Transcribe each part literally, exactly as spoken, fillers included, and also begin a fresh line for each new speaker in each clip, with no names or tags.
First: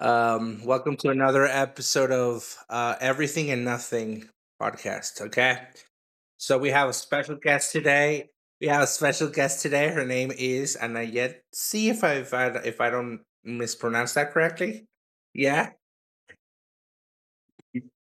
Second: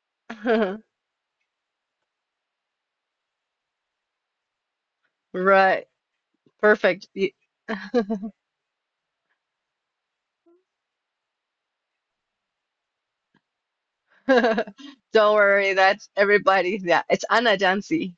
Um, welcome to another episode of uh, Everything and Nothing podcast. Okay,
Right.
so we have a
Perfect. Y-
special guest today. We have a special guest today. Her name is Anayet. See if I if I, if I don't mispronounce that correctly.
Don't
Yeah,
worry, that's everybody. Yeah, it's Anna Jansi.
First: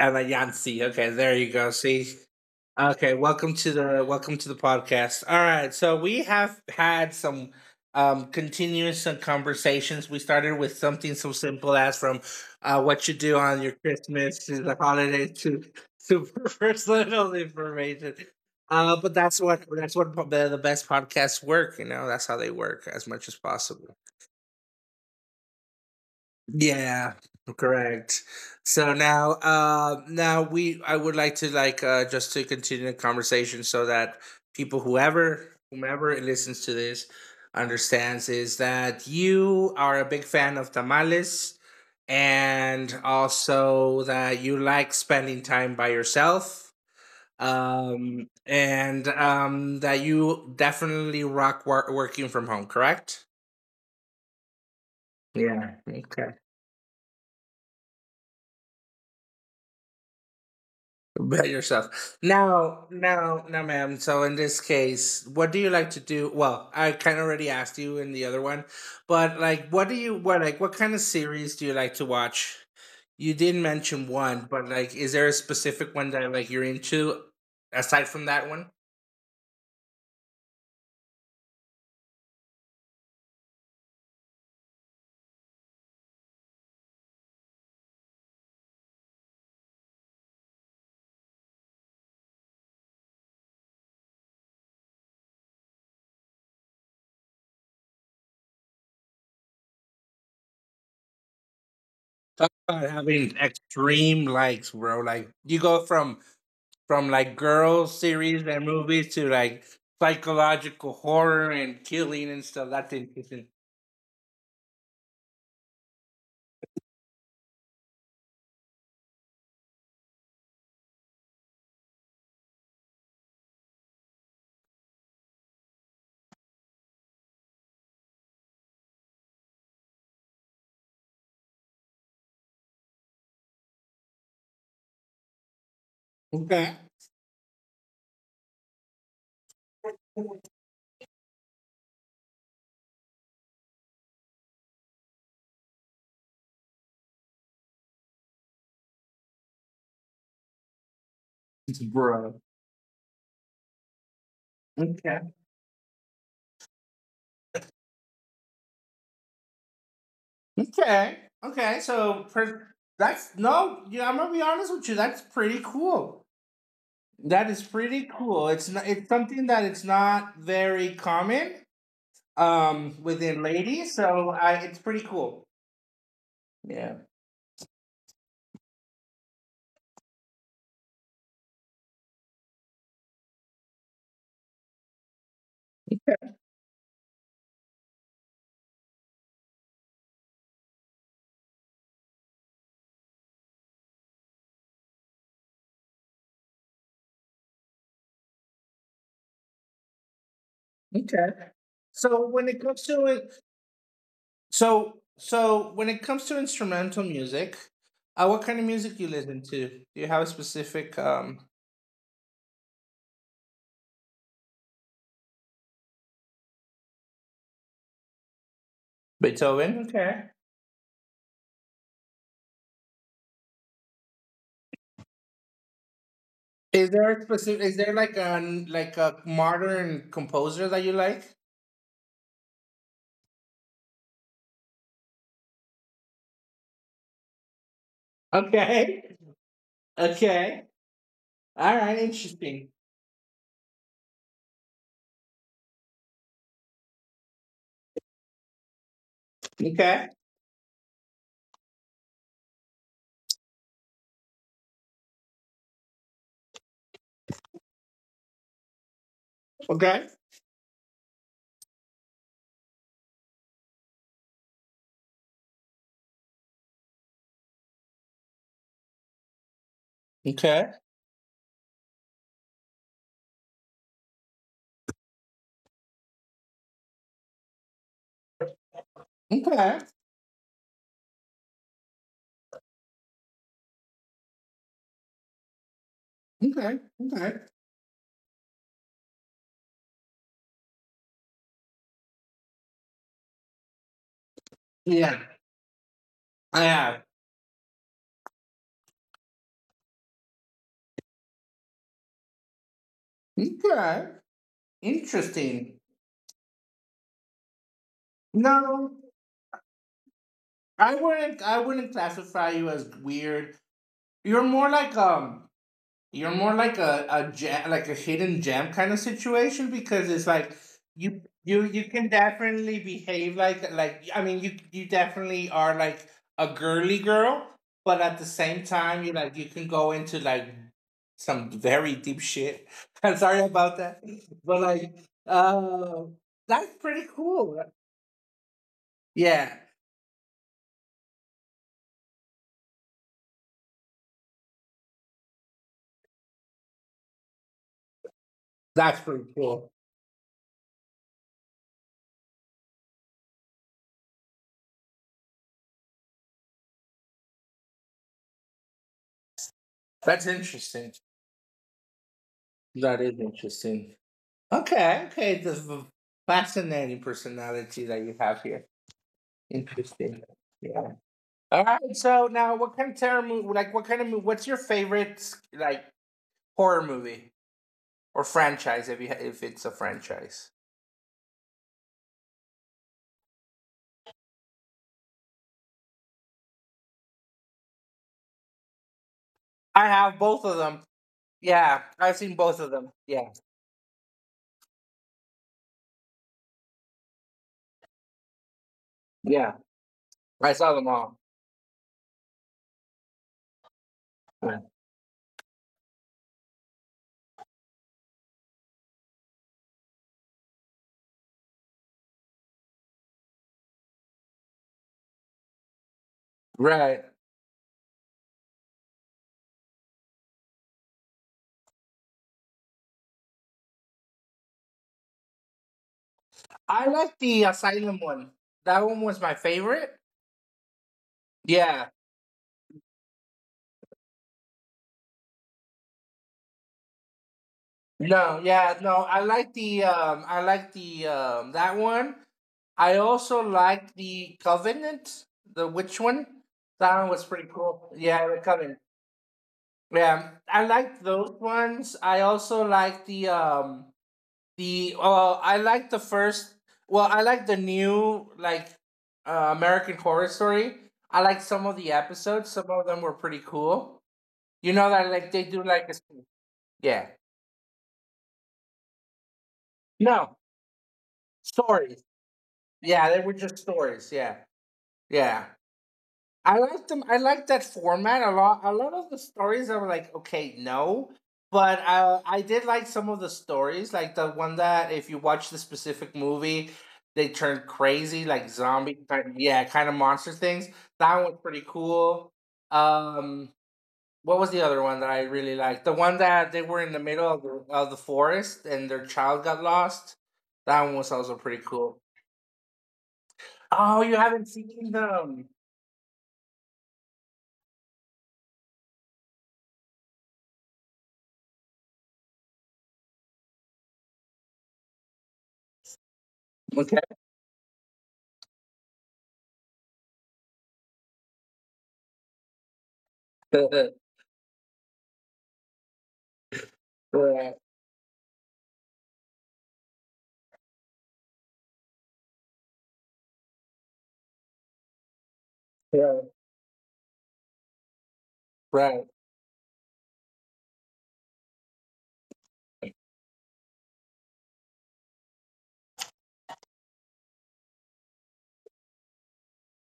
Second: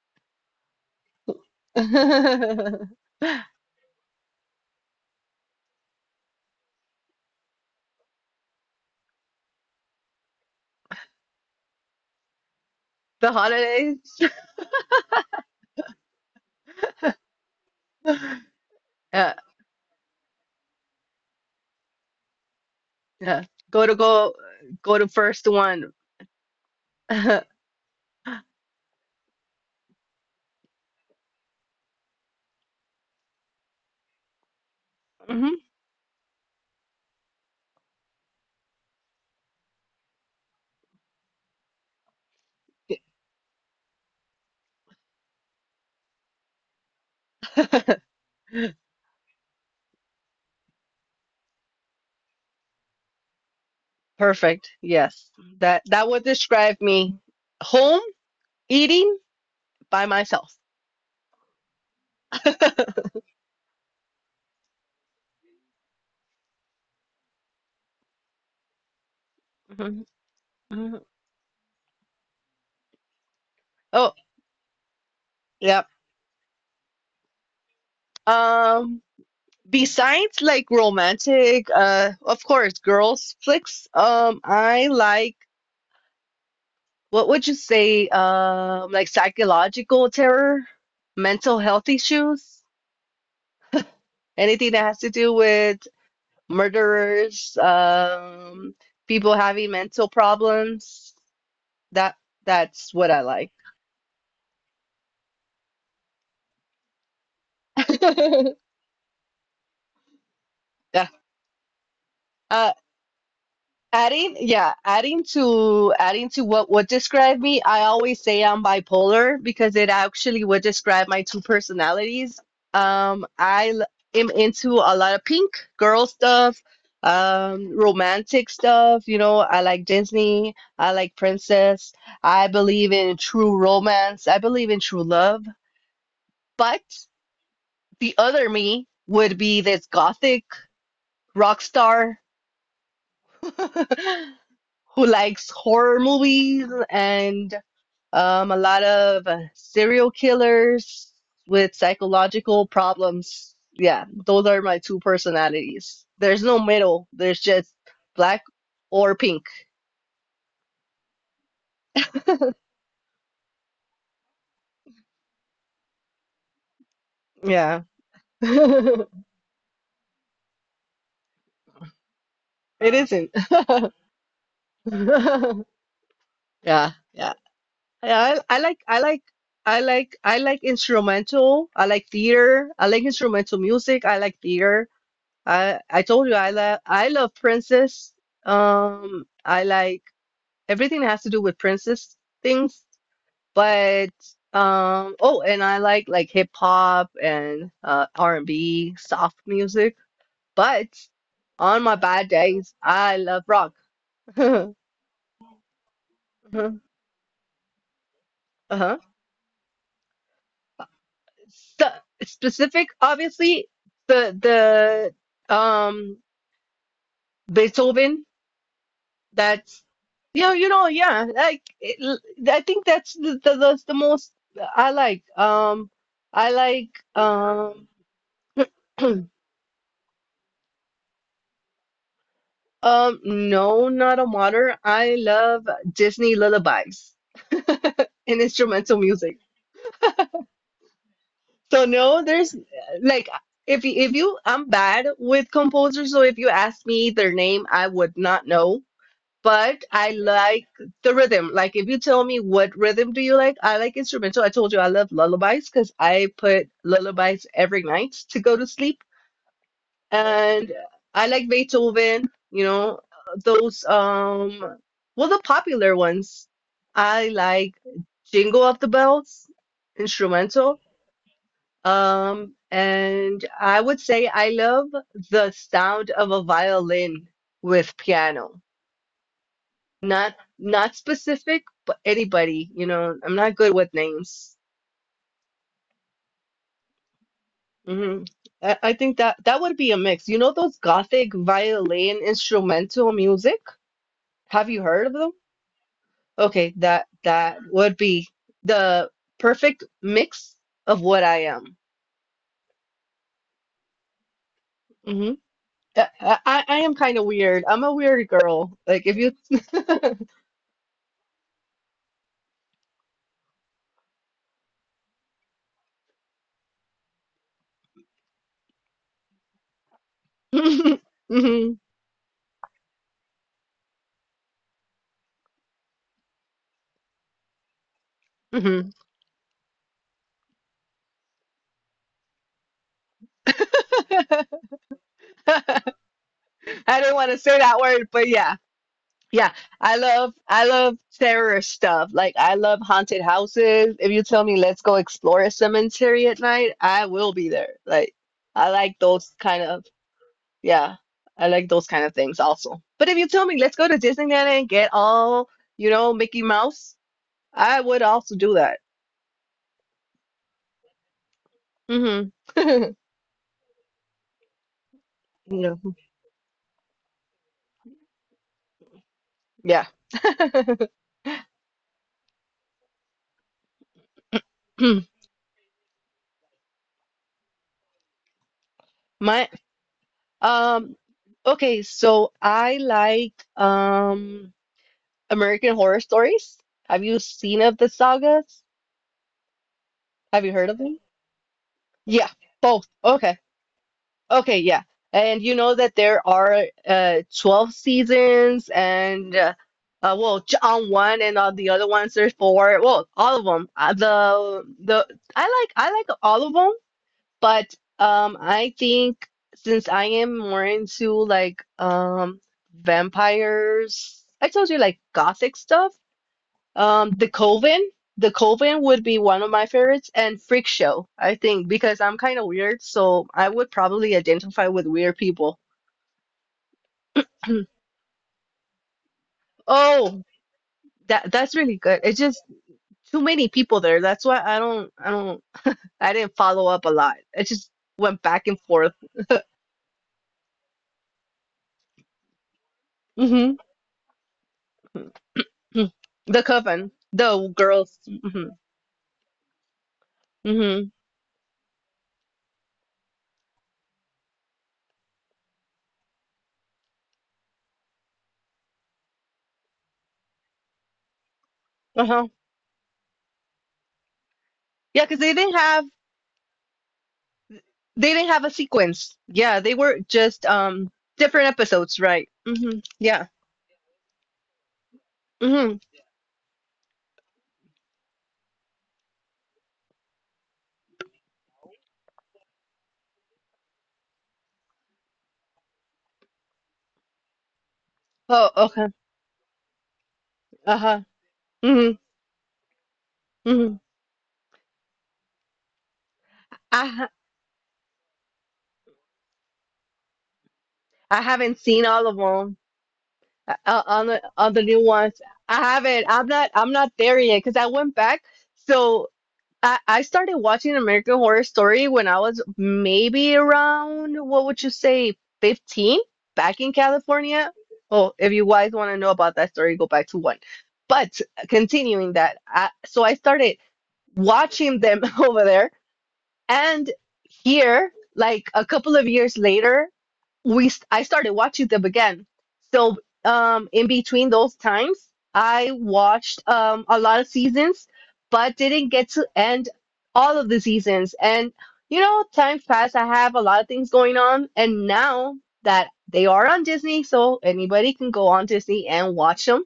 Anayansi. Okay, there you go. See,
The
okay, welcome to the welcome to the podcast. All right, so we have had some um continuous uh, conversations. We started with something so simple as from uh what you do on your
holidays.
Christmas to the holidays to super personal information. Uh but
Yeah,
that's what that's what po- the, the best podcasts work, you know. That's how they work as much as
yeah. Go to
possible.
go go to first one.
Yeah, correct. So now, uh, now we, I would like to like uh, just to continue the conversation so that people, whoever,
Mhm.
whomever listens to this, understands is that you are a big fan of tamales, and also that you like spending time by yourself, um, and um, that you definitely rock wor- working from home. Correct?
Perfect. Yes.
Yeah.
That that would
Okay.
describe me. Home, eating by myself.
By yourself. Now,
Mhm,
now, now, ma'am. So in this case, what do you like to do? Well, I kind of already asked you in the other one, but like, what do you what like what kind
mhm.
of series do you like to watch? You did mention
Oh,
one, but like, is there a
yeah.
specific one that like you're into aside from that one?
Um, Besides, like, romantic, uh of course, girls flicks, um I like, what would you say, um like psychological terror, mental health issues, anything that has to do with murderers, um people having mental problems, that
Talk about
that's what I
having
like.
extreme likes, bro. Like you go from from like girl series and movies to like psychological
Yeah.
horror and killing and stuff.
uh
That's interesting.
Adding, yeah, adding to adding to what would describe me, I always say I'm bipolar because it actually would describe my two personalities. Um, I l- am into a lot of pink girl stuff, um, romantic stuff. You know, I like Disney, I like princess. I believe in true romance. I believe in true love.
Okay.
But the other me would be this gothic rock star. Who likes horror movies and, um, a lot of uh, serial killers with
Bro.
psychological problems. Yeah, those are my two
Okay.
personalities. There's no middle, there's just black or pink.
Okay. Okay. So per- that's no. Yeah, I'm gonna be honest with you. That's pretty cool. That is
Yeah.
pretty cool. It's not. It's
It
something that it's not very common um
isn't.
within ladies. So I. It's pretty cool.
Yeah, yeah.
Yeah.
Yeah, I, I like I like I like I like instrumental. I like theater. I like instrumental music. I like theater. I I told you I love, I love princess. Um, I like everything that has to do with princess things, but, um, oh, and I like like hip hop and uh R and B, soft music. But
Okay.
on my
So
bad
when it
days,
comes to
I
it,
love rock.
so so when it comes to instrumental music, uh, what kind of
Uh-huh.
music you listen to? Do you have a specific um
So, specific, obviously, the the um Beethoven.
Beethoven?
That's,
Okay.
yeah, you know, yeah. Like it, I think that's the, the that's the most I like. Um, I
Is
like
there a specific? Is
um
there like a like a modern composer that you like?
um no, not a modern. I love Disney lullabies and instrumental
Okay.
music.
Okay. All
So
right.
no, there's
Interesting.
like, if you, if you, I'm bad with composers, so if you ask me their name, I would not know. But
Okay.
I like the rhythm. Like, if you tell me what rhythm do you like, I like instrumental. I told you I love lullabies because I put lullabies every night to go to sleep.
Okay.
And I like Beethoven, you know, those, um well, the popular ones. I like Jingle of the Bells,
Okay.
instrumental. Um and I would say I love the sound of a violin with piano.
Okay.
Not, not specific, but anybody, you know, I'm not good with names.
Okay. Okay.
Hmm. I, I think that that would be a mix. You know those gothic violin instrumental music? Have you heard of
Yeah.
them?
I
Okay,
have.
that that would be the perfect mix of what I am.
Okay.
Hmm.
Interesting.
I, I, I am kind of weird. I'm a weird girl.
No,
Like, if you
I wouldn't. I wouldn't classify you as weird. You're more like um you're more like a, a jam, like a hidden gem kind of situation because it's like
hmm
you you you can definitely behave like like I mean you you definitely are like a girly girl, but at the same
hmm
time you like you can go into like some very deep shit. I'm sorry about that, but like uh, that's
I
pretty
didn't want to say
cool.
that word, but yeah. Yeah,
Yeah,
I love, I love terror stuff. Like I love haunted houses. If you tell me let's go explore a cemetery at night, I will be there. Like, I like
that's pretty
those kind
cool.
of, yeah, I like those kind of things also. But if you tell me let's go to Disneyland and get all, you know, Mickey Mouse, I would also do that.
That's interesting.
Hmm.
That is interesting. Okay, okay. This is a fascinating personality that you have here.
Yeah. Yeah.
Interesting. Yeah. All right. So now, what kind of terror movie? Like, what kind of movie? What's your favorite like horror movie or franchise? If you ha- If it's a franchise,
My, um okay, so I like, um American Horror Stories? Have you seen of the sagas?
I have both of them.
Have you heard of
Yeah,
them?
I've seen both of them.
Yeah,
Yeah,
both. Okay. Okay, yeah. And you know that there are uh twelve
yeah.
seasons and, uh,
I saw them
uh
all.
well, j- on one and on the other ones there's four. Well, all of them.
Right.
Uh, the the I like, I like all of them, but, um I think, since I am more into like, um vampires, I told you, like, gothic stuff.
Right.
Um, the Coven, the Coven would be one of my favorites, and Freak Show, I think, because I'm kind of weird, so I would probably identify with weird people.
I like the Asylum one. That one was my favorite.
Oh, that that's really
Yeah.
good. It's just too many people there. That's why I don't, I don't, I didn't follow up a lot. It just went
No,
back and
yeah, no.
forth.
I like the um I like the um that one. I also
Hmm.
like the Covenant, the Witch one.
The
That
Coven,
one was pretty
the
cool.
girls.
Yeah, the
Hmm
Covenant. Yeah, I like
hmm.
those ones. I also like the um the uh I like the first. Well, I like the new like uh, American Horror Story. I like some of the
Uh-huh.
episodes. Some of them were pretty cool. You know that
Yeah,
like
because
they
they
do
didn't
like a
have
yeah
they didn't have a sequence. Yeah, they were
no
just, um different
stories.
episodes, right? Hmm.
Yeah, they were
Yeah.
just stories. Yeah, yeah.
Hmm.
I liked them. I liked that format a lot. A lot of the stories, I was like, okay, no. But I, I did like some of the stories, like the one that if you watch the specific movie, they turn crazy, like
Oh, okay.
zombie, type- yeah, kind of monster things.
Uh-huh.
That one was pretty
Hmm
cool. Um,
hmm.
what was the other one that I really liked? The one that they were in
I
the
ha
middle of the, of the forest and their child got lost. That one was
I
also pretty
haven't seen
cool.
all of them. Uh,
Oh, you
on the,
haven't
on the
seen
new ones.
them.
I haven't. I'm not I'm not there yet because I went back. So I I started watching American Horror Story when I was maybe around, what would you say, fifteen, back in
Okay.
California. Oh, if you guys want to know about that story, go back to one. But continuing that, I, so I started watching them over there. And
Right.
here, like a couple of years later, we st- I started watching them again. So, um, in between those times, I watched, um, a lot of seasons, but didn't
Right.
get to end all of the seasons. And, you know, time passed. I have a lot of things going on, and now that they are on Disney, so anybody can go on Disney and watch them,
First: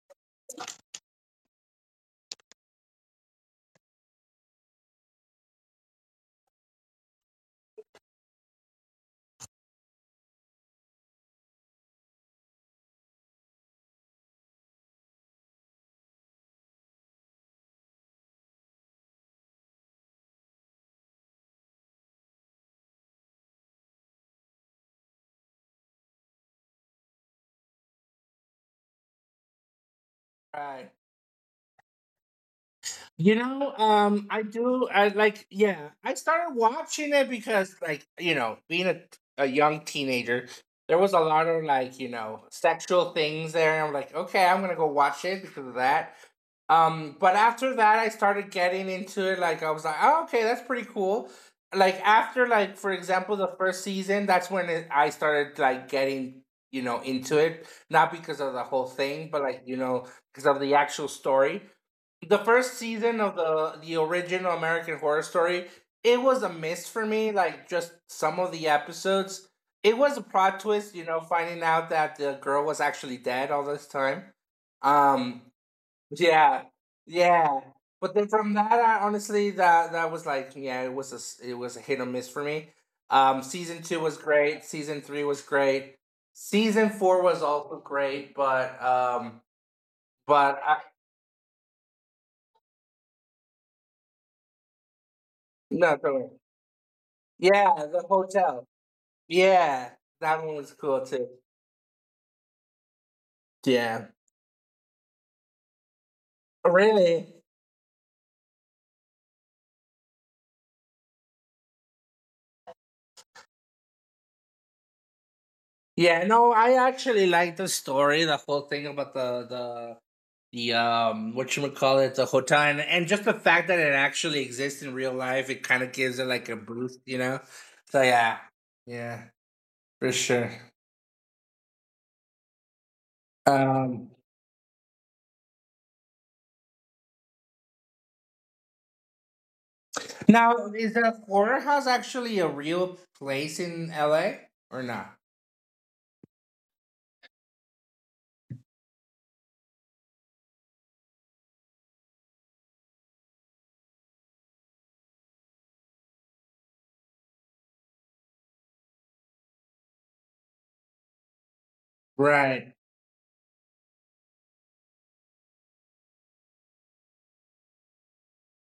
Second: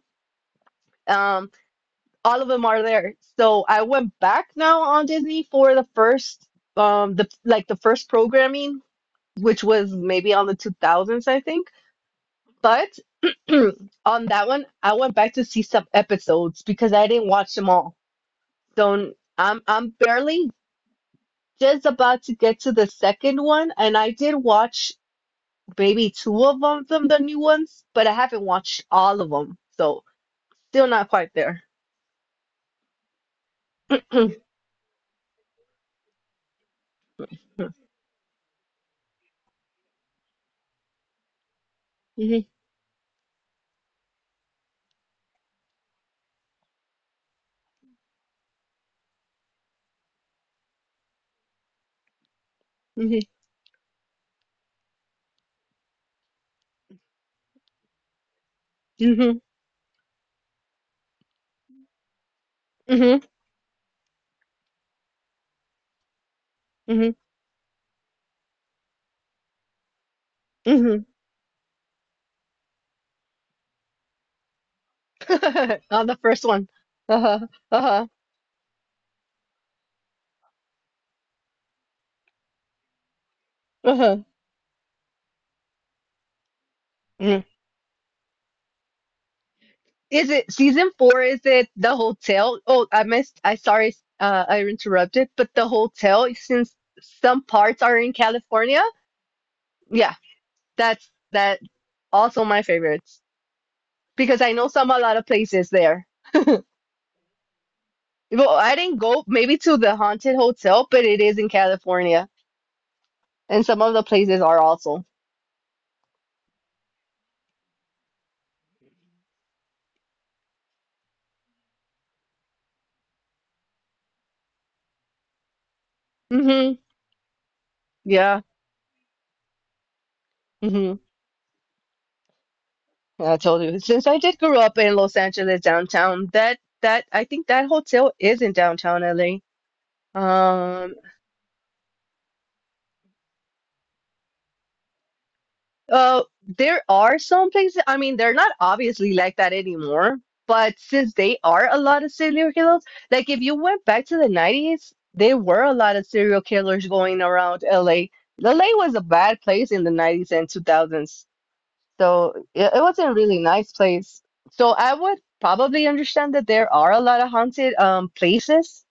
all of them are there. So I went back now on Disney for the first, um the like the first programming, which was maybe on the two thousands, I think. But on that one, I went back to see some episodes because I didn't watch them all. So I'm I'm barely just about to get to the second one, and I did watch maybe two of them, them the new ones, but I haven't watched all of them. So still
Right.
not quite there.
You know,
hmm
um, I do. I like, yeah, I started watching it because, like, you know, being a, a young teenager, there was a lot of like, you know, sexual things there. And I'm like, okay, I'm gonna go watch it because of that. Um, but after that, I started getting into it. Like, I was like, oh, okay, that's pretty cool. Like after, like for
hmm
example, the first season, that's when it, I started like getting, you know, into it. Not because of the whole
hmm
thing, but like you know, because of the actual story the first season of the the original American Horror Story, it was a miss
hmm
for me. Like just some of the episodes, it was a plot
hmm
twist. You know, finding out that the girl was actually dead all this time. Um,
On the first one.
yeah,
Uh-huh.
yeah.
Uh-huh.
But then from that, I honestly that that was like yeah, it was a s- it was a hit or miss for me. Um, season two
Uh-huh.
was great. Season three was great. Season four
Mm.
was also great, but um,
Is it
but
season
I,
four? Is it the hotel? Oh, I missed. I sorry, uh, I interrupted. But the
no,
hotel,
sorry.
since some parts are
Yeah,
in
the hotel.
California,
Yeah,
yeah,
that one was
that's
cool too.
that also my favorites
Yeah,
because I know some, a lot of places there.
really.
Well, I didn't go maybe to the haunted hotel, but it is in California, and some of the places are also.
Yeah, no, I actually like the story, the whole thing about the the the um what you would call it, the hotel, and, and just the fact that it actually exists in real life, it kind of gives it like a
Mm-hmm.
boost, you know. So
Yeah.
yeah, yeah, for sure.
Mm-hmm. I told you, since I
Um,
did grow up in Los Angeles downtown, that that I think that hotel is in downtown L A.
now
Um,
is the horror house actually a real place in L A or not?
uh, there are some places, I mean, they're not obviously like that anymore, but since they are a lot of serial killers, like if you went back to the nineties, there were a lot of serial killers going around L A. L A was a bad place in the nineties and two thousands. So it, it
Right.
was a really nice place. So I would probably understand that there are a lot of haunted, um places,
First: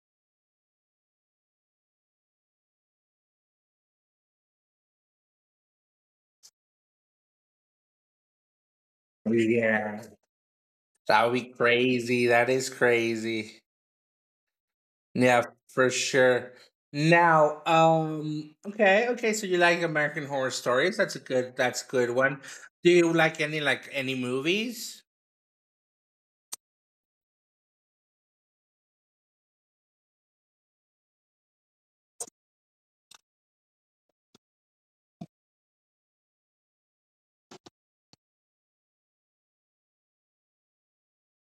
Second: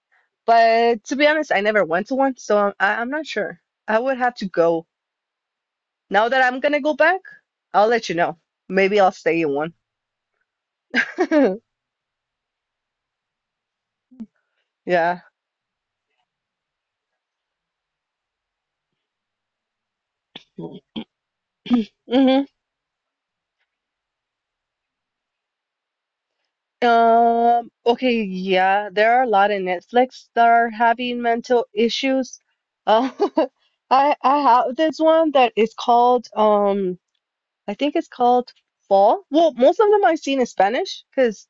but to be honest, I never went to one, so I'm, I, I'm not sure. I would have to go. Now that I'm gonna go back, I'll let you know. Maybe I'll stay in one.
Yeah. That would be crazy. That is crazy.
Yeah.
Yeah, for sure. Now, um, okay, okay. So you like American Horror Stories? That's a good. That's a good one.
Mm-hmm.
Do you like any like any movies?
Um, okay, yeah, there are a lot of Netflix that are having mental issues. Uh, I I have this one that is called, um I think it's called Fall. Well, most of them I've seen in Spanish because,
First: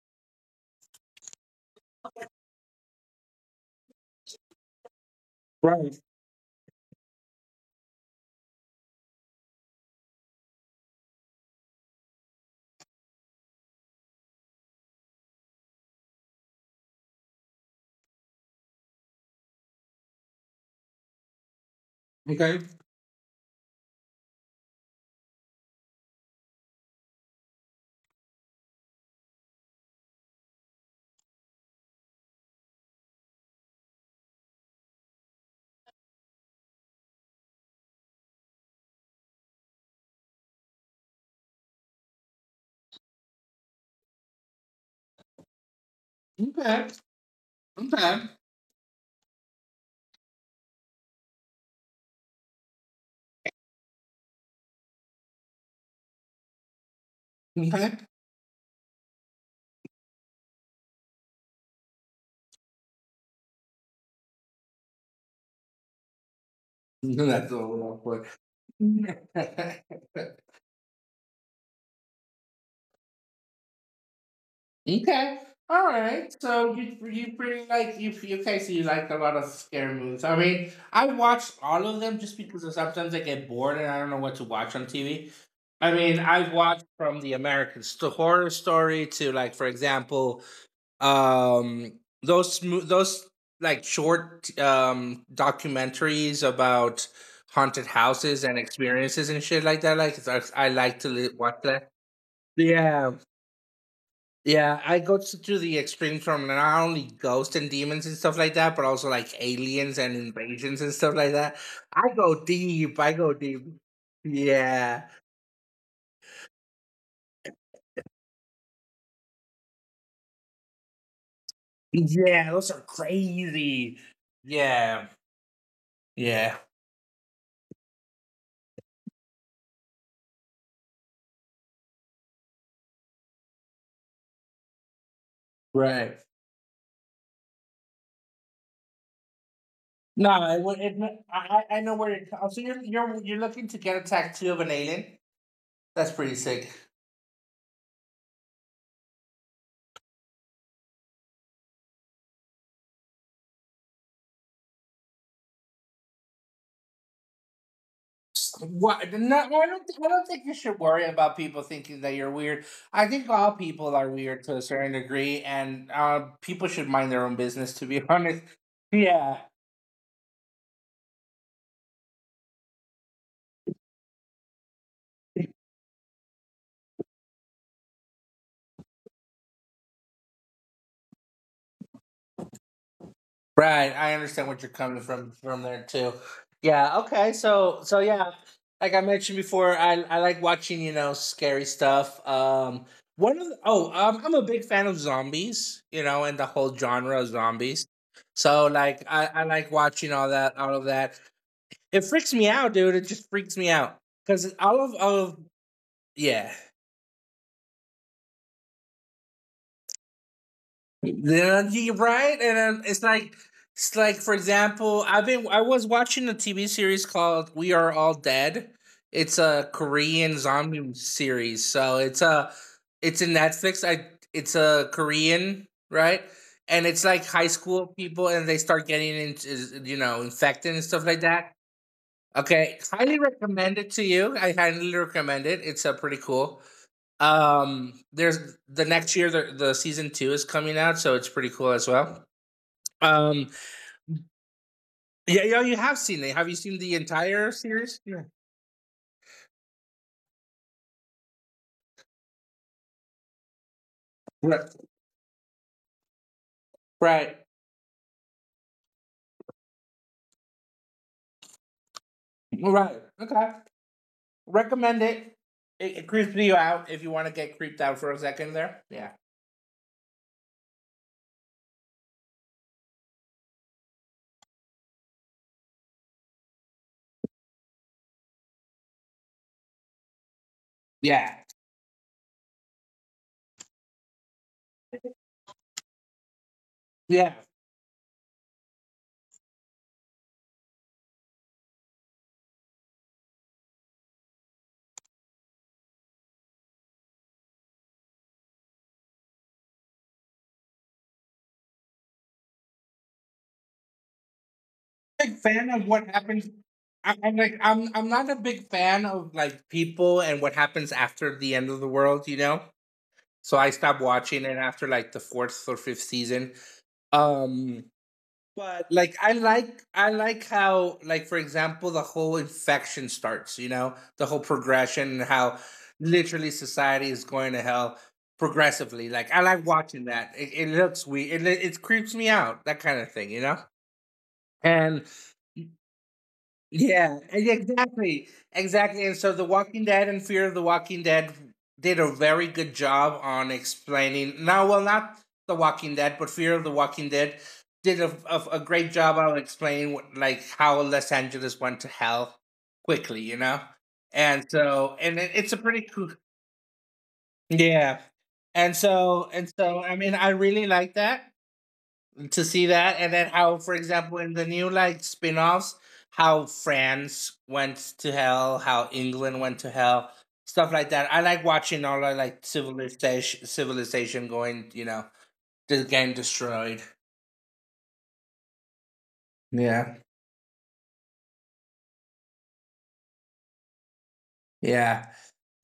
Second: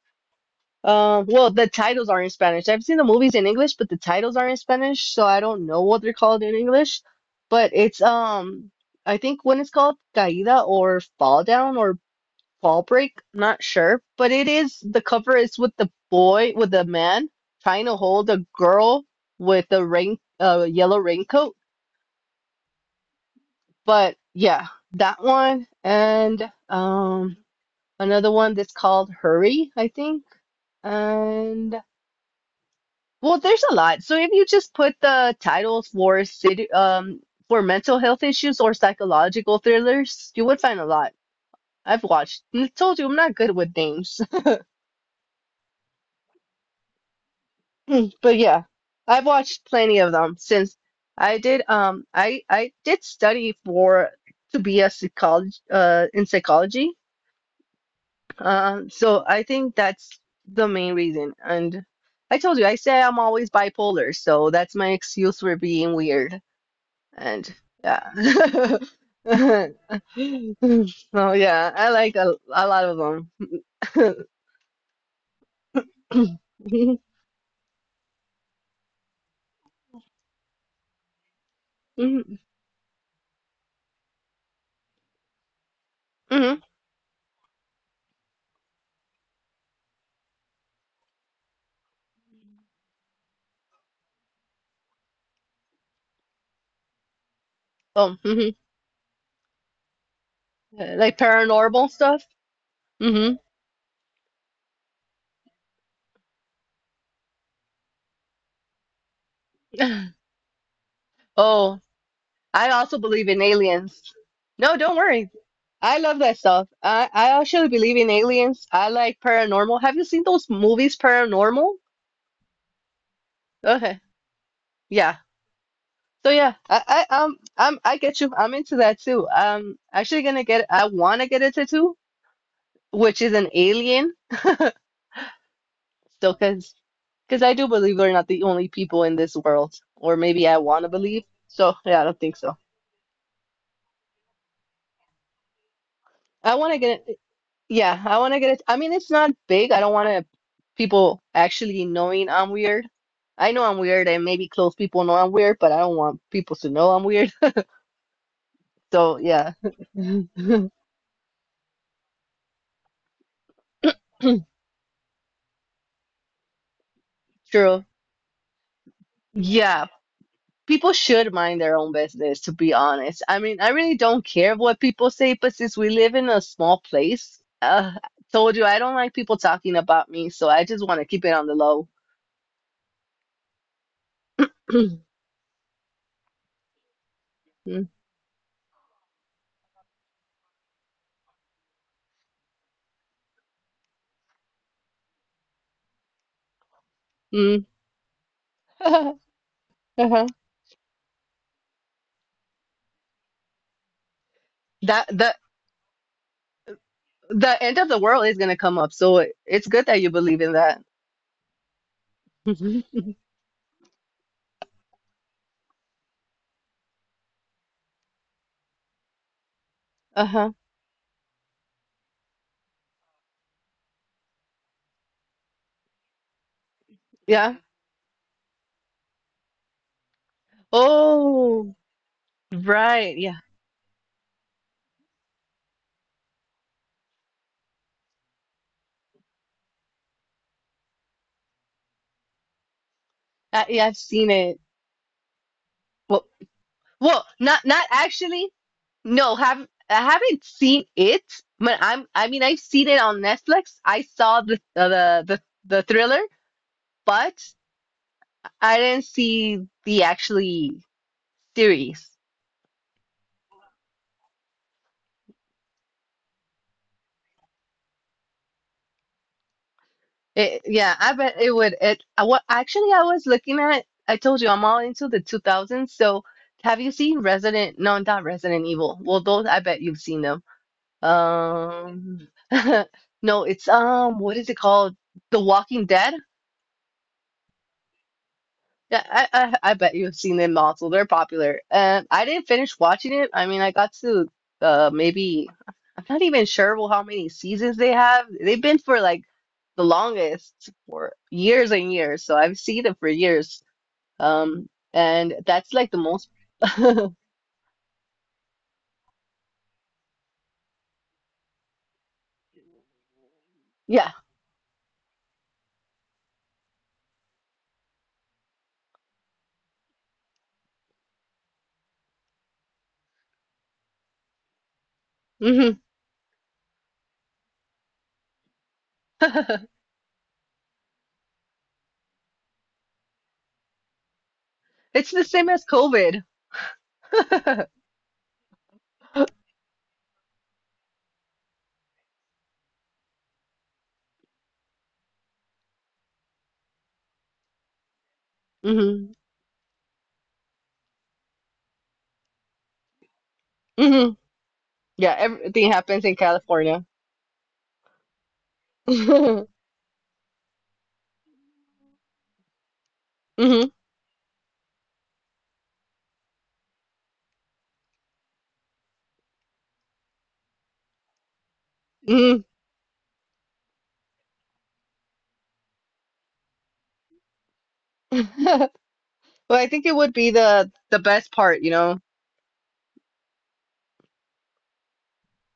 um, well, the titles are in Spanish. I've seen the movies in English, but the titles are in Spanish, so I don't know what
Right.
they're called in English. But it's, um, I think when it's called Caída or Fall Down or Fall Break, I'm not sure. But it is, the cover is with the boy with the man trying to hold a girl with a rain, uh, yellow raincoat.
Okay.
But yeah, that one and, um. another one that's called Hurry, I think. And, well, there's a lot. So if you just put the titles for city, um, for mental health issues or psychological thrillers, you would find a lot. I've watched. I told you I'm not good with names,
Okay. Okay.
but yeah, I've watched plenty of them since I did. Um, I I did study for to be a psychology uh in psychology.
Okay.
Um, so I think that's the main reason. And I told you, I say I'm always bipolar, so that's my excuse for being weird. And
That's a little awkward.
yeah. Oh, yeah, I like a, a lot of them.
Okay. All right. So you you pretty like you you- okay? So you like a lot of scary movies. I mean, I watched all of them
hmm
just because sometimes I get bored and I don't know what to watch on T V. I mean, I've
hmm
watched from the American Sto- Horror Story to like, for example, um, those mo- those like short um, documentaries about haunted
Oh,
houses
hmm
and experiences and shit like that. Like, it's- I, I like to
Like
li- watch
paranormal
that.
stuff?
Yeah,
Hmm
yeah, I go to, to the extreme from not only ghosts and demons and stuff like that, but also like aliens and invasions and stuff like that.
Oh,
I go
I
deep.
also
I
believe
go
in
deep.
aliens. No, don't
Yeah.
worry. I love that stuff. I, I actually believe in aliens. I like paranormal. Have you seen those movies, Paranormal?
Yeah, those are crazy.
Okay.
Yeah.
Yeah. So yeah,
Yeah.
I, I um I'm I get you. I'm into that too. Um actually gonna get, I wanna get a tattoo, which is an alien.
Right.
So, cause cause I do believe we're not the only people in this world. Or
No,
maybe
I
I
would.
wanna
It,
believe.
I
So
I I know
yeah, I
where
don't
it
think
comes.
so.
So you're you're you're looking to get attacked too of an alien. That's pretty
I
sick.
wanna get Yeah, I want to get it. I mean, it's not big. I don't want to, people actually knowing I'm weird. I know I'm weird, and maybe close people know I'm weird, but I don't want people to know I'm weird.
What?
So,
No, I
yeah.
don't. thi- I don't think you should worry about people thinking that you're weird. I think all people are weird to a certain degree, and uh, people should mind their own business.
True.
To be honest. Yeah.
Yeah, people should mind their own business, to be honest. I mean, I really don't care what people say, but since we live in a small place, uh, told you I don't like people talking about me, so I just want to keep it on the low.
Right. I understand what you're coming from from there too. Yeah. Okay. So
Mm.
so yeah, like I mentioned before, I I like watching you know scary stuff. Um. One of the, oh um, I'm a big fan of zombies. You know, and the whole genre of zombies. So like I I like watching
Uh-huh.
all that all of that. It freaks me out, dude. It just freaks me out because all of
That
all
that
of yeah,
the end of the world is gonna come up, so it, it's good that you believe in that.
you're right, and then
Mhm.
it's like it's like for example, I've been I was watching a T V series called We Are All Dead. It's a Korean
Uh-huh.
zombie series, so it's a it's in Netflix. I it's a Korean right, and it's like high
Yeah.
school people, and they start getting into you know infected and stuff like that.
Oh,
Okay,
right.
highly
Yeah.
recommend it to you. I highly recommend it. It's uh, pretty cool. Um, there's the next year the, the season two is coming out, so it's pretty cool as well. Um,
I, yeah, I've seen it.
yeah, yeah, you have seen
Well,
it. Have you seen the
well,
entire
not not
series? Yeah.
actually. No, have I haven't seen it, but I'm I mean I've seen it on Netflix. I saw the
Right,
uh, the the, the thriller, but
right,
I didn't see the actually series.
right. Okay, recommend it. It, it creeps you out if you want to get creeped out for a second there. Yeah,
It, yeah, I bet it would. It I, wa- actually I was looking at. I told you I'm all into the two thousands. So have you seen Resident? No, not Resident Evil. Well, those I bet you've seen them.
yeah,
Um, no, it's um, what is it called? The Walking Dead.
yeah.
Yeah, I, I I bet you've seen them also. They're popular. Um, I didn't finish watching it. I mean, I got to uh maybe I'm not even sure well, how many seasons they have. They've been for like the longest for years and years. So I've seen it for years. Um, and
Big fan
that's
of
like the
what
most.
happens. I, I'm like, I'm, I'm not a big fan of like people and what happens after the end of the world. You know, so I stopped
Yeah.
watching it after like the fourth or fifth season. Um, but like I like I like how like for example the whole infection starts you know the whole progression and how
hmm
literally society is going to hell progressively like I like watching that it, it looks weird it, it creeps me out that kind of thing you know and
It's the same as COVID.
yeah, e- exactly. Exactly. And so The Walking Dead and Fear of the Walking Dead did a very good job on explaining. Now, well, not The Walking Dead, but Fear of the Walking Dead did a, a, a great job
hmm
on explaining what, like how Los Angeles went to hell quickly, you know?
hmm
And so, and
Yeah,
it, it's a
everything
pretty cool.
happens in California.
Yeah. And so, and
hmm
so, I mean, I really like that, to see that, and then how, for example, in the new like spin-offs, how France went to hell, how England went to hell, stuff like that. I like watching all the like
hmm
civilization civilization going, you know, just getting destroyed.
Well, I think
Yeah.
it would be the the best part, you know.
Yeah,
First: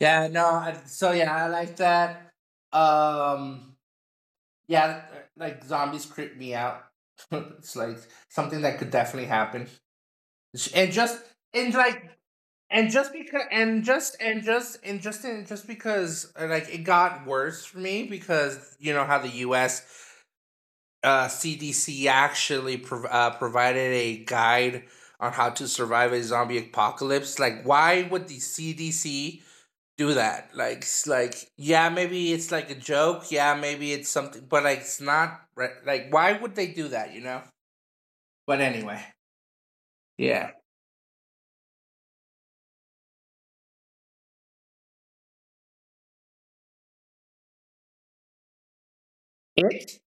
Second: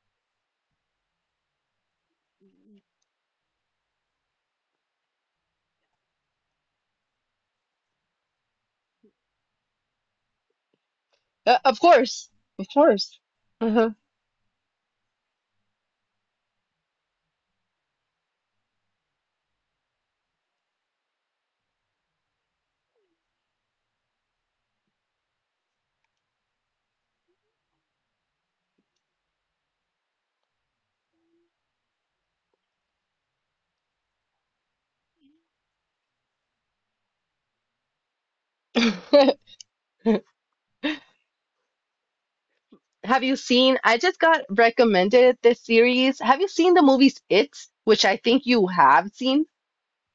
yeah, no, I, so yeah, I like that. um yeah. Like zombies creep me out. It's like something that could definitely happen. And just
Uh,
in
of
like,
course, of
and just
course.
because and
Uh-huh.
just and just and just and just because uh, like it got worse for me because you know how the U S uh, C D C actually prov- uh, provided a guide on how to survive a zombie apocalypse. Like why would the C D C do that? Like s- like, yeah, maybe it's like a joke, yeah, maybe it's something, but like it's not re- like why would they do that, you know? But anyway, yeah.
Have you seen? I just got recommended this series. Have you seen the movies It, which I think you have seen?
it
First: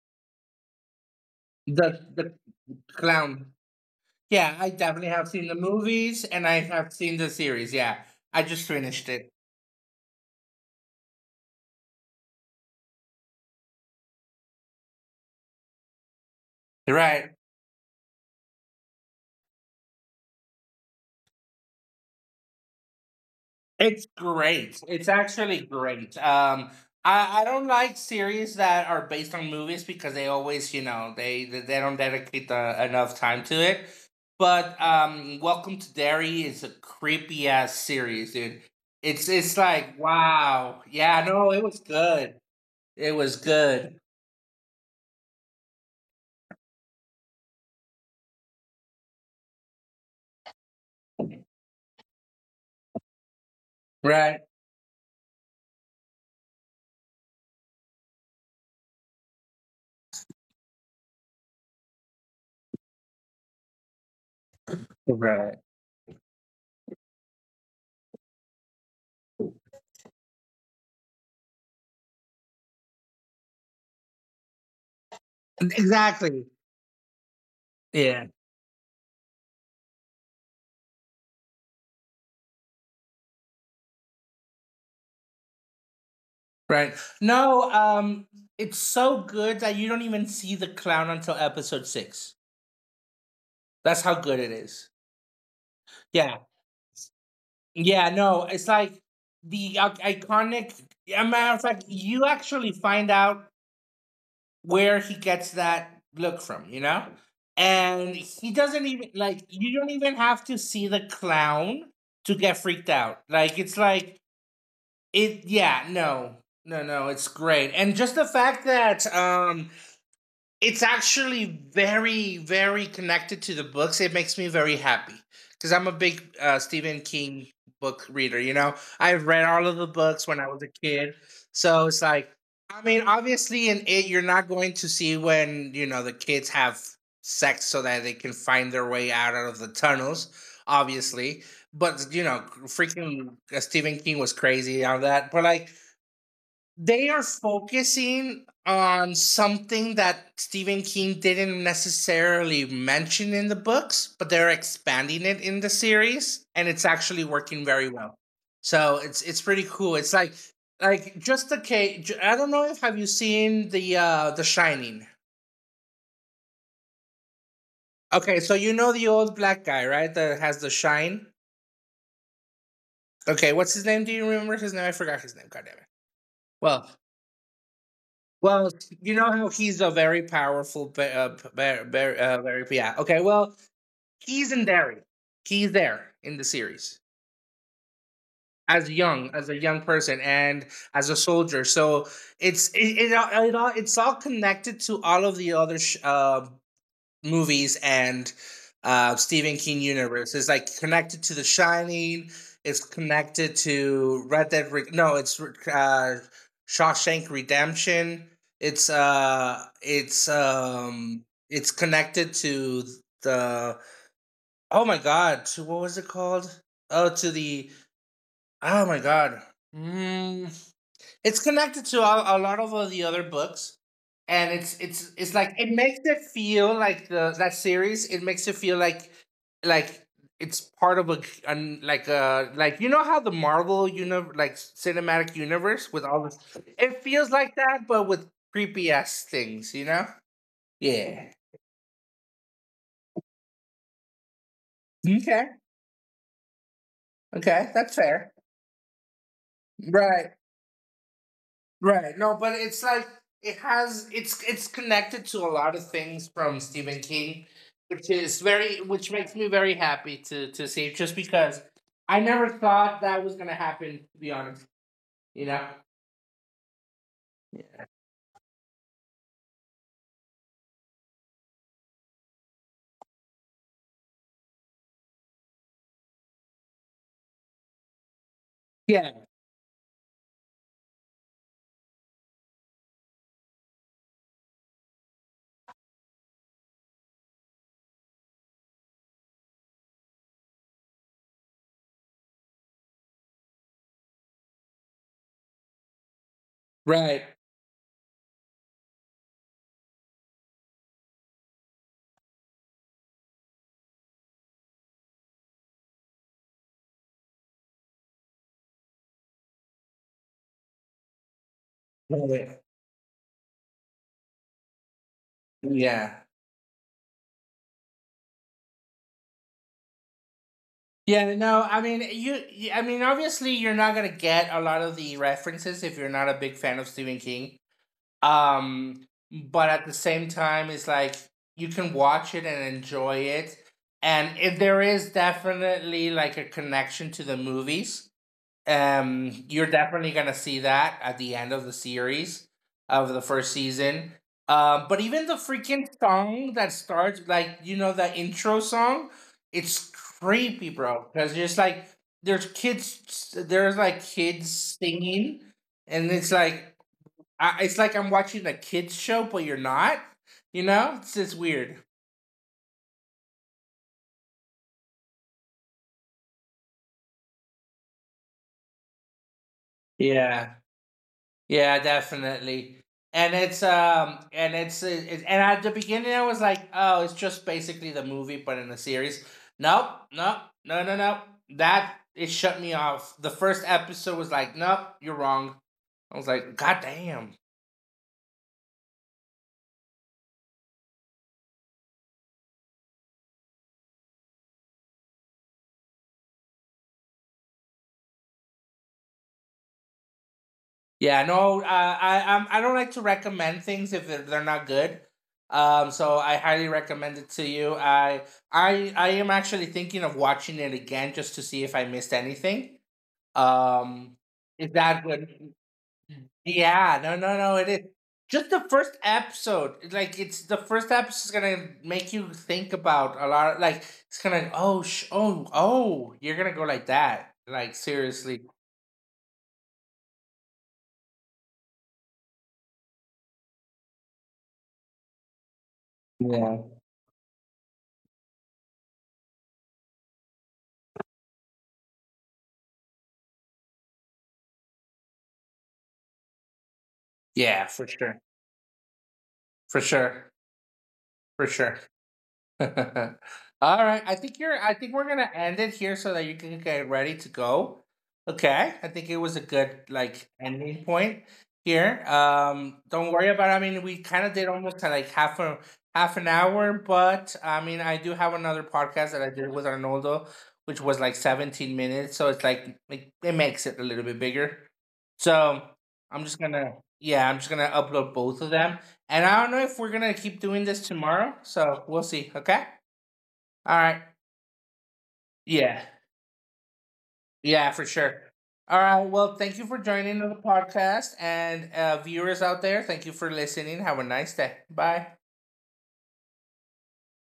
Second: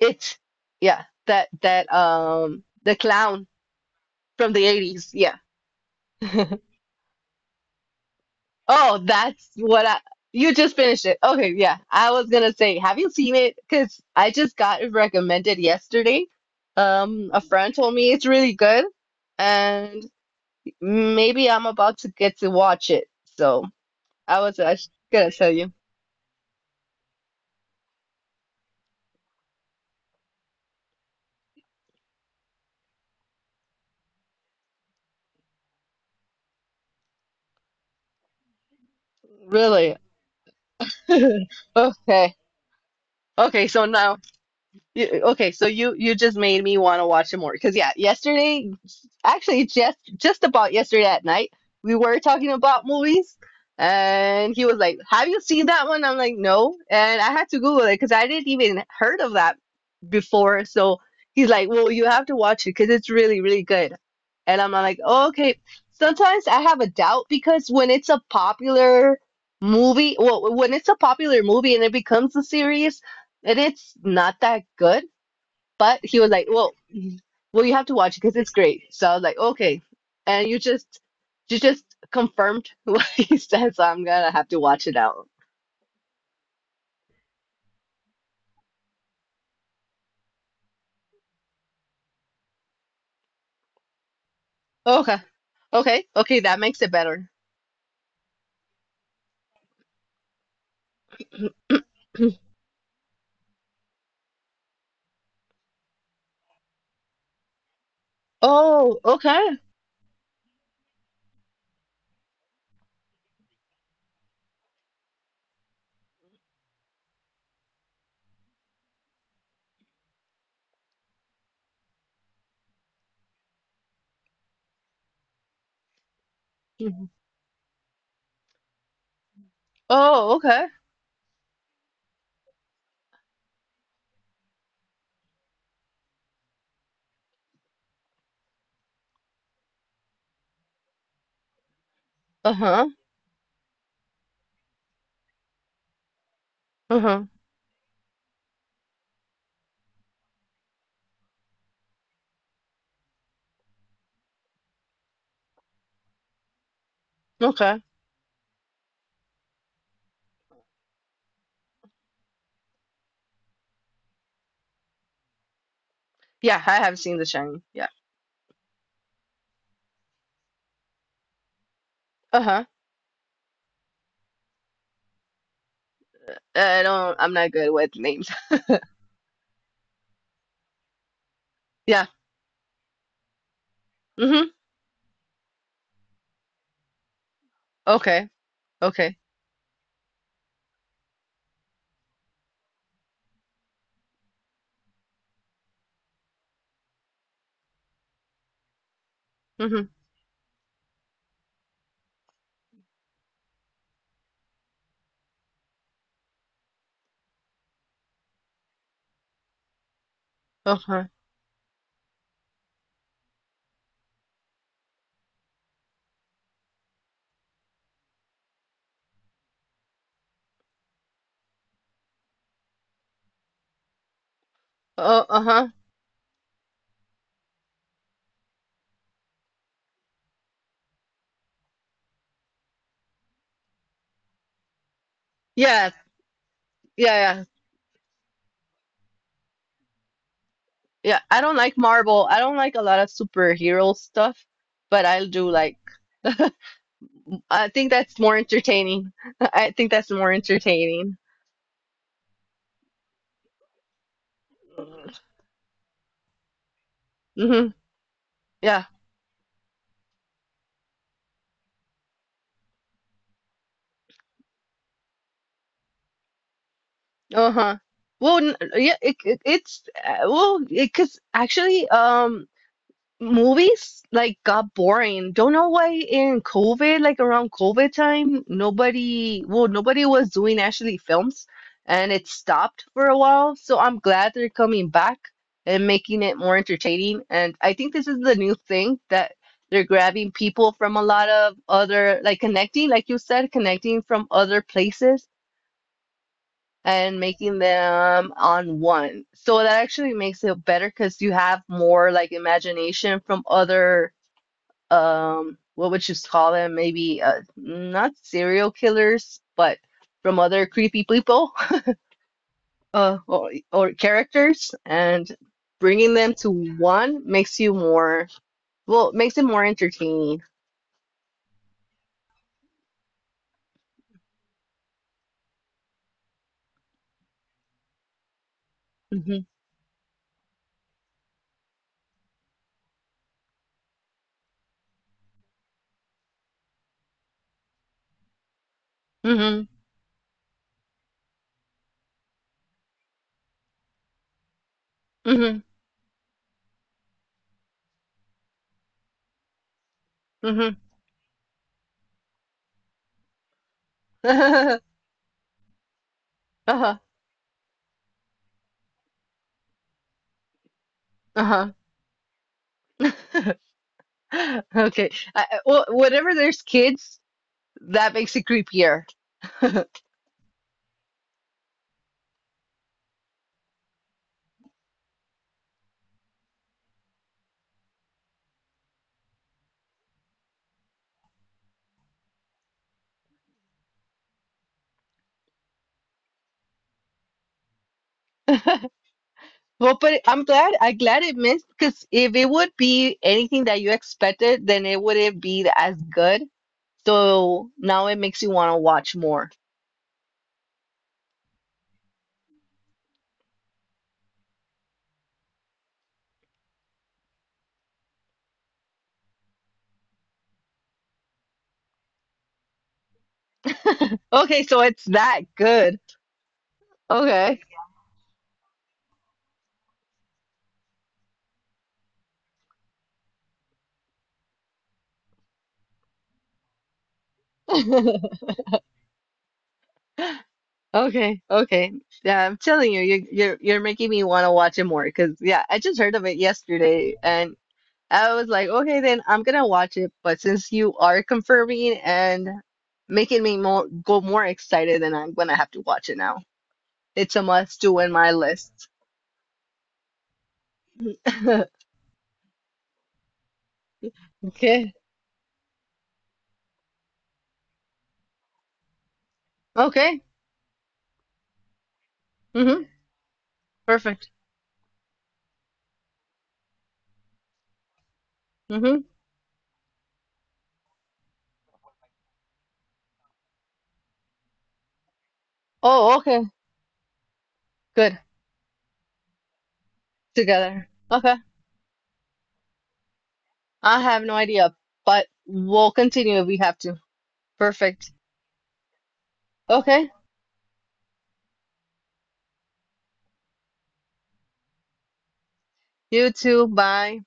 It, yeah, that that
the the
um the clown
clown.
from
Yeah,
the
I definitely
eighties.
have
Yeah.
seen the movies and I have seen the series. Yeah, I just
Oh,
finished it.
that's what I. You just finished it. Okay, yeah. I was gonna say, have you seen it? Because I just got it recommended yesterday. Um,
Right.
a friend told me it's really good, and maybe I'm about to get to watch it. So
It's
I was
great.
actually
It's
gonna tell
actually
you.
great. Um, I, I don't like series that are based on movies because they always, you know, they they they don't dedicate the, enough time to it. But um, Welcome to Derry is a creepy ass series, dude. It's it's
Really?
like wow. Yeah, no, it was
Okay.
good. It was
Okay, so
good.
now. You, okay, so you you just made me want to watch it more because yeah, yesterday, actually just just about yesterday at night, we were talking about movies,
Right.
and he was like, "Have you seen that one?" I'm like, "No," and I had to Google it because I didn't even heard of that before. So he's like, "Well, you have to watch it because it's really really good," and I'm like, oh,
Right.
"Okay." Sometimes I have a doubt because when it's a popular movie, well, when it's a popular movie and it becomes a series and it's not that good, but he was like,
Exactly.
well, well, you have to watch it
Yeah.
because it's great. So I was like, okay, and you just you just confirmed what he said, so I'm gonna have to watch it out.
Right. No, um, it's so good that you don't even see the clown until episode six. That's how good it is.
Okay, okay, okay,
Yeah.
that makes it better.
Yeah, no, it's like the i- iconic. A matter of fact, you actually find out where he gets that look from, you know? And he doesn't
Oh,
even, like,
okay.
you don't even have to see the clown to get freaked out. Like, it's like, it, yeah, no, no, no, it's great. And just the fact that, um, it's actually very very connected to the books. It makes me very happy because I'm a big uh, Stephen
Mhm.
King book reader. You know, I've read all of the books
Oh,
when I was
okay.
a kid. So it's like, I mean, obviously in It, you're not going to see, when, you know, the kids have sex so that they can find their way out of the tunnels, obviously. But you know,
Uh-huh.
freaking uh, Stephen King was crazy on that. But like, they
Uh-huh.
are focusing on something that Stephen King didn't necessarily mention in the books, but they're expanding it in the series, and it's actually working
Okay.
very well. So it's it's pretty cool. It's like like just the case, I don't know if, have you seen the uh the Shining?
Yeah, I have seen The Shining. Yeah.
Okay, so you know the old black guy, right? That has the shine.
Uh-huh.
Okay, what's his name? Do you remember his name? I forgot his name. God damn it.
I
Well,
don't, I'm not good with names.
well, you know how he's a very powerful, be- uh, p- bear,
Yeah.
bear, uh, very yeah. Okay, well,
Mm-hmm.
he's in Derry. He's there in the series
Okay.
as
Okay.
young, as a young person, and as a soldier. So it's it, it, all- it all it's all connected to all of the other sh- uh, movies and uh, Stephen King
Mm-hmm.
universe. It's like connected to The Shining. It's connected to Red Dead. Re- no, it's uh, Shawshank Redemption. It's uh, it's
Okay.
um, it's connected to the. Oh my God! To what was it called? Oh, to the. Oh my God. Mm, it's connected to a, a lot of uh, the other books, and it's it's
Oh,
it's like
uh-huh.
it makes it feel like the, that series. It makes it feel like like it's part of a, an, like a, like you know how the Marvel universe, like cinematic
Yeah.
universe with all this. It
Yeah,
feels
yeah.
like that, but with creepy ass things. You know?
Yeah,
Yeah.
I don't like Marvel. I don't like a lot of superhero stuff, but I do
Okay.
like. I
Okay,
think
that's
that's
fair.
more entertaining. I think that's more
Right.
entertaining.
Right. No, but it's like it has it's it's connected to a lot of things from Stephen King,
Hmm
which is very,
Yeah.
which makes me very happy to to see, just because I never thought that was gonna happen, to be honest. You know?
Uh-huh. Well, n- yeah, it, it, it's uh, well, because actually, um. movies like got boring. Don't know why in COVID, like around COVID time,
Yeah.
nobody, well, nobody was doing actually films and it stopped for a while. So I'm glad they're coming back and making it more entertaining. And I think this is the new thing that they're grabbing people from a lot of other, like connecting, like you said, connecting from other places. And
Right.
making them on one. So that actually makes it better because you have more like imagination from other um what would you call them maybe uh not serial killers but from other creepy people
Right.
uh or, or characters and bringing
Yeah.
them to one makes you more well makes it more entertaining
Yeah, no, I mean, you you- I mean, obviously you're not going to get a lot of the references if you're not a big fan of Stephen King. Um,
hmm
but at the same time, it's like you can watch it and enjoy it. And if there is definitely like a connection to the movies, um, you're
hmm
definitely gonna see that at the end of the series of the first season. Um, but even the
hmm
freaking song that starts, like you know, the intro song, it's creepy,
hmm
bro. Because just like there's kids, there's like kids
uh-huh
singing, and it's like, I, it's like I'm watching a kids show, but you're not. You know, it's just
uh-huh
weird.
okay. I, I- well, whenever there's kids that makes it creepier.
Yeah. Yeah, definitely. And it's um and it's, it's, and at the beginning I was like, oh, it's just basically the movie but in a series. Nope, nope, no, no, no. That it shut me off. The first episode was like, nope, you're wrong. I was like, God damn.
Well, but I'm glad. I'm glad it missed because if it would be anything that you expected, then it wouldn't be as good. So now it makes you want to watch more.
Yeah, no, uh, I I'm, I i do not like to recommend things if they're, they're not good. Um, so I highly recommend it to you. I I I am actually thinking of watching it again just to see if I missed anything. Um, is
Okay, so
that
it's
good?
that good.
Yeah, no, no, no. It
Okay.
is just the first episode. Like it's the first episode is gonna make you think about a lot. Like it's gonna, oh sh- oh, oh, you're gonna go like that. Like seriously.
Okay. Okay. Yeah, I'm telling you, you you're you're making me want to watch it more because yeah, I just heard of it
Yeah.
yesterday and I was like, okay, then I'm gonna watch it. But since you are confirming and making me more go more excited, then I'm gonna have to watch it now. It's a
Yeah, for
must do
sure.
in my list.
For sure. For sure. All right. I think you're I think
Okay.
we're gonna end it here so that you can get ready to go. Okay. I think it was a good like
Okay.
ending point here. Um
Mm-hmm.
don't worry about it. I mean we kinda
Perfect.
did almost uh, like half a half an hour, but I mean I do have another
Mm-hmm.
podcast that I did with Arnoldo, which was like seventeen minutes, so it's like it, it makes it a little bit bigger. So
Oh,
I'm just
okay.
gonna, yeah, I'm just gonna upload
Good.
both of them. And I don't know if we're gonna keep doing this
Together.
tomorrow,
Okay.
so we'll see. Okay. All right.
I have no idea, but
Yeah.
we'll continue if we have to.
Yeah, for
Perfect.
sure. All right. Well, thank you for
Okay.
joining the podcast, and uh, viewers out there, thank you for listening. Have a nice day. Bye.
You too. Bye.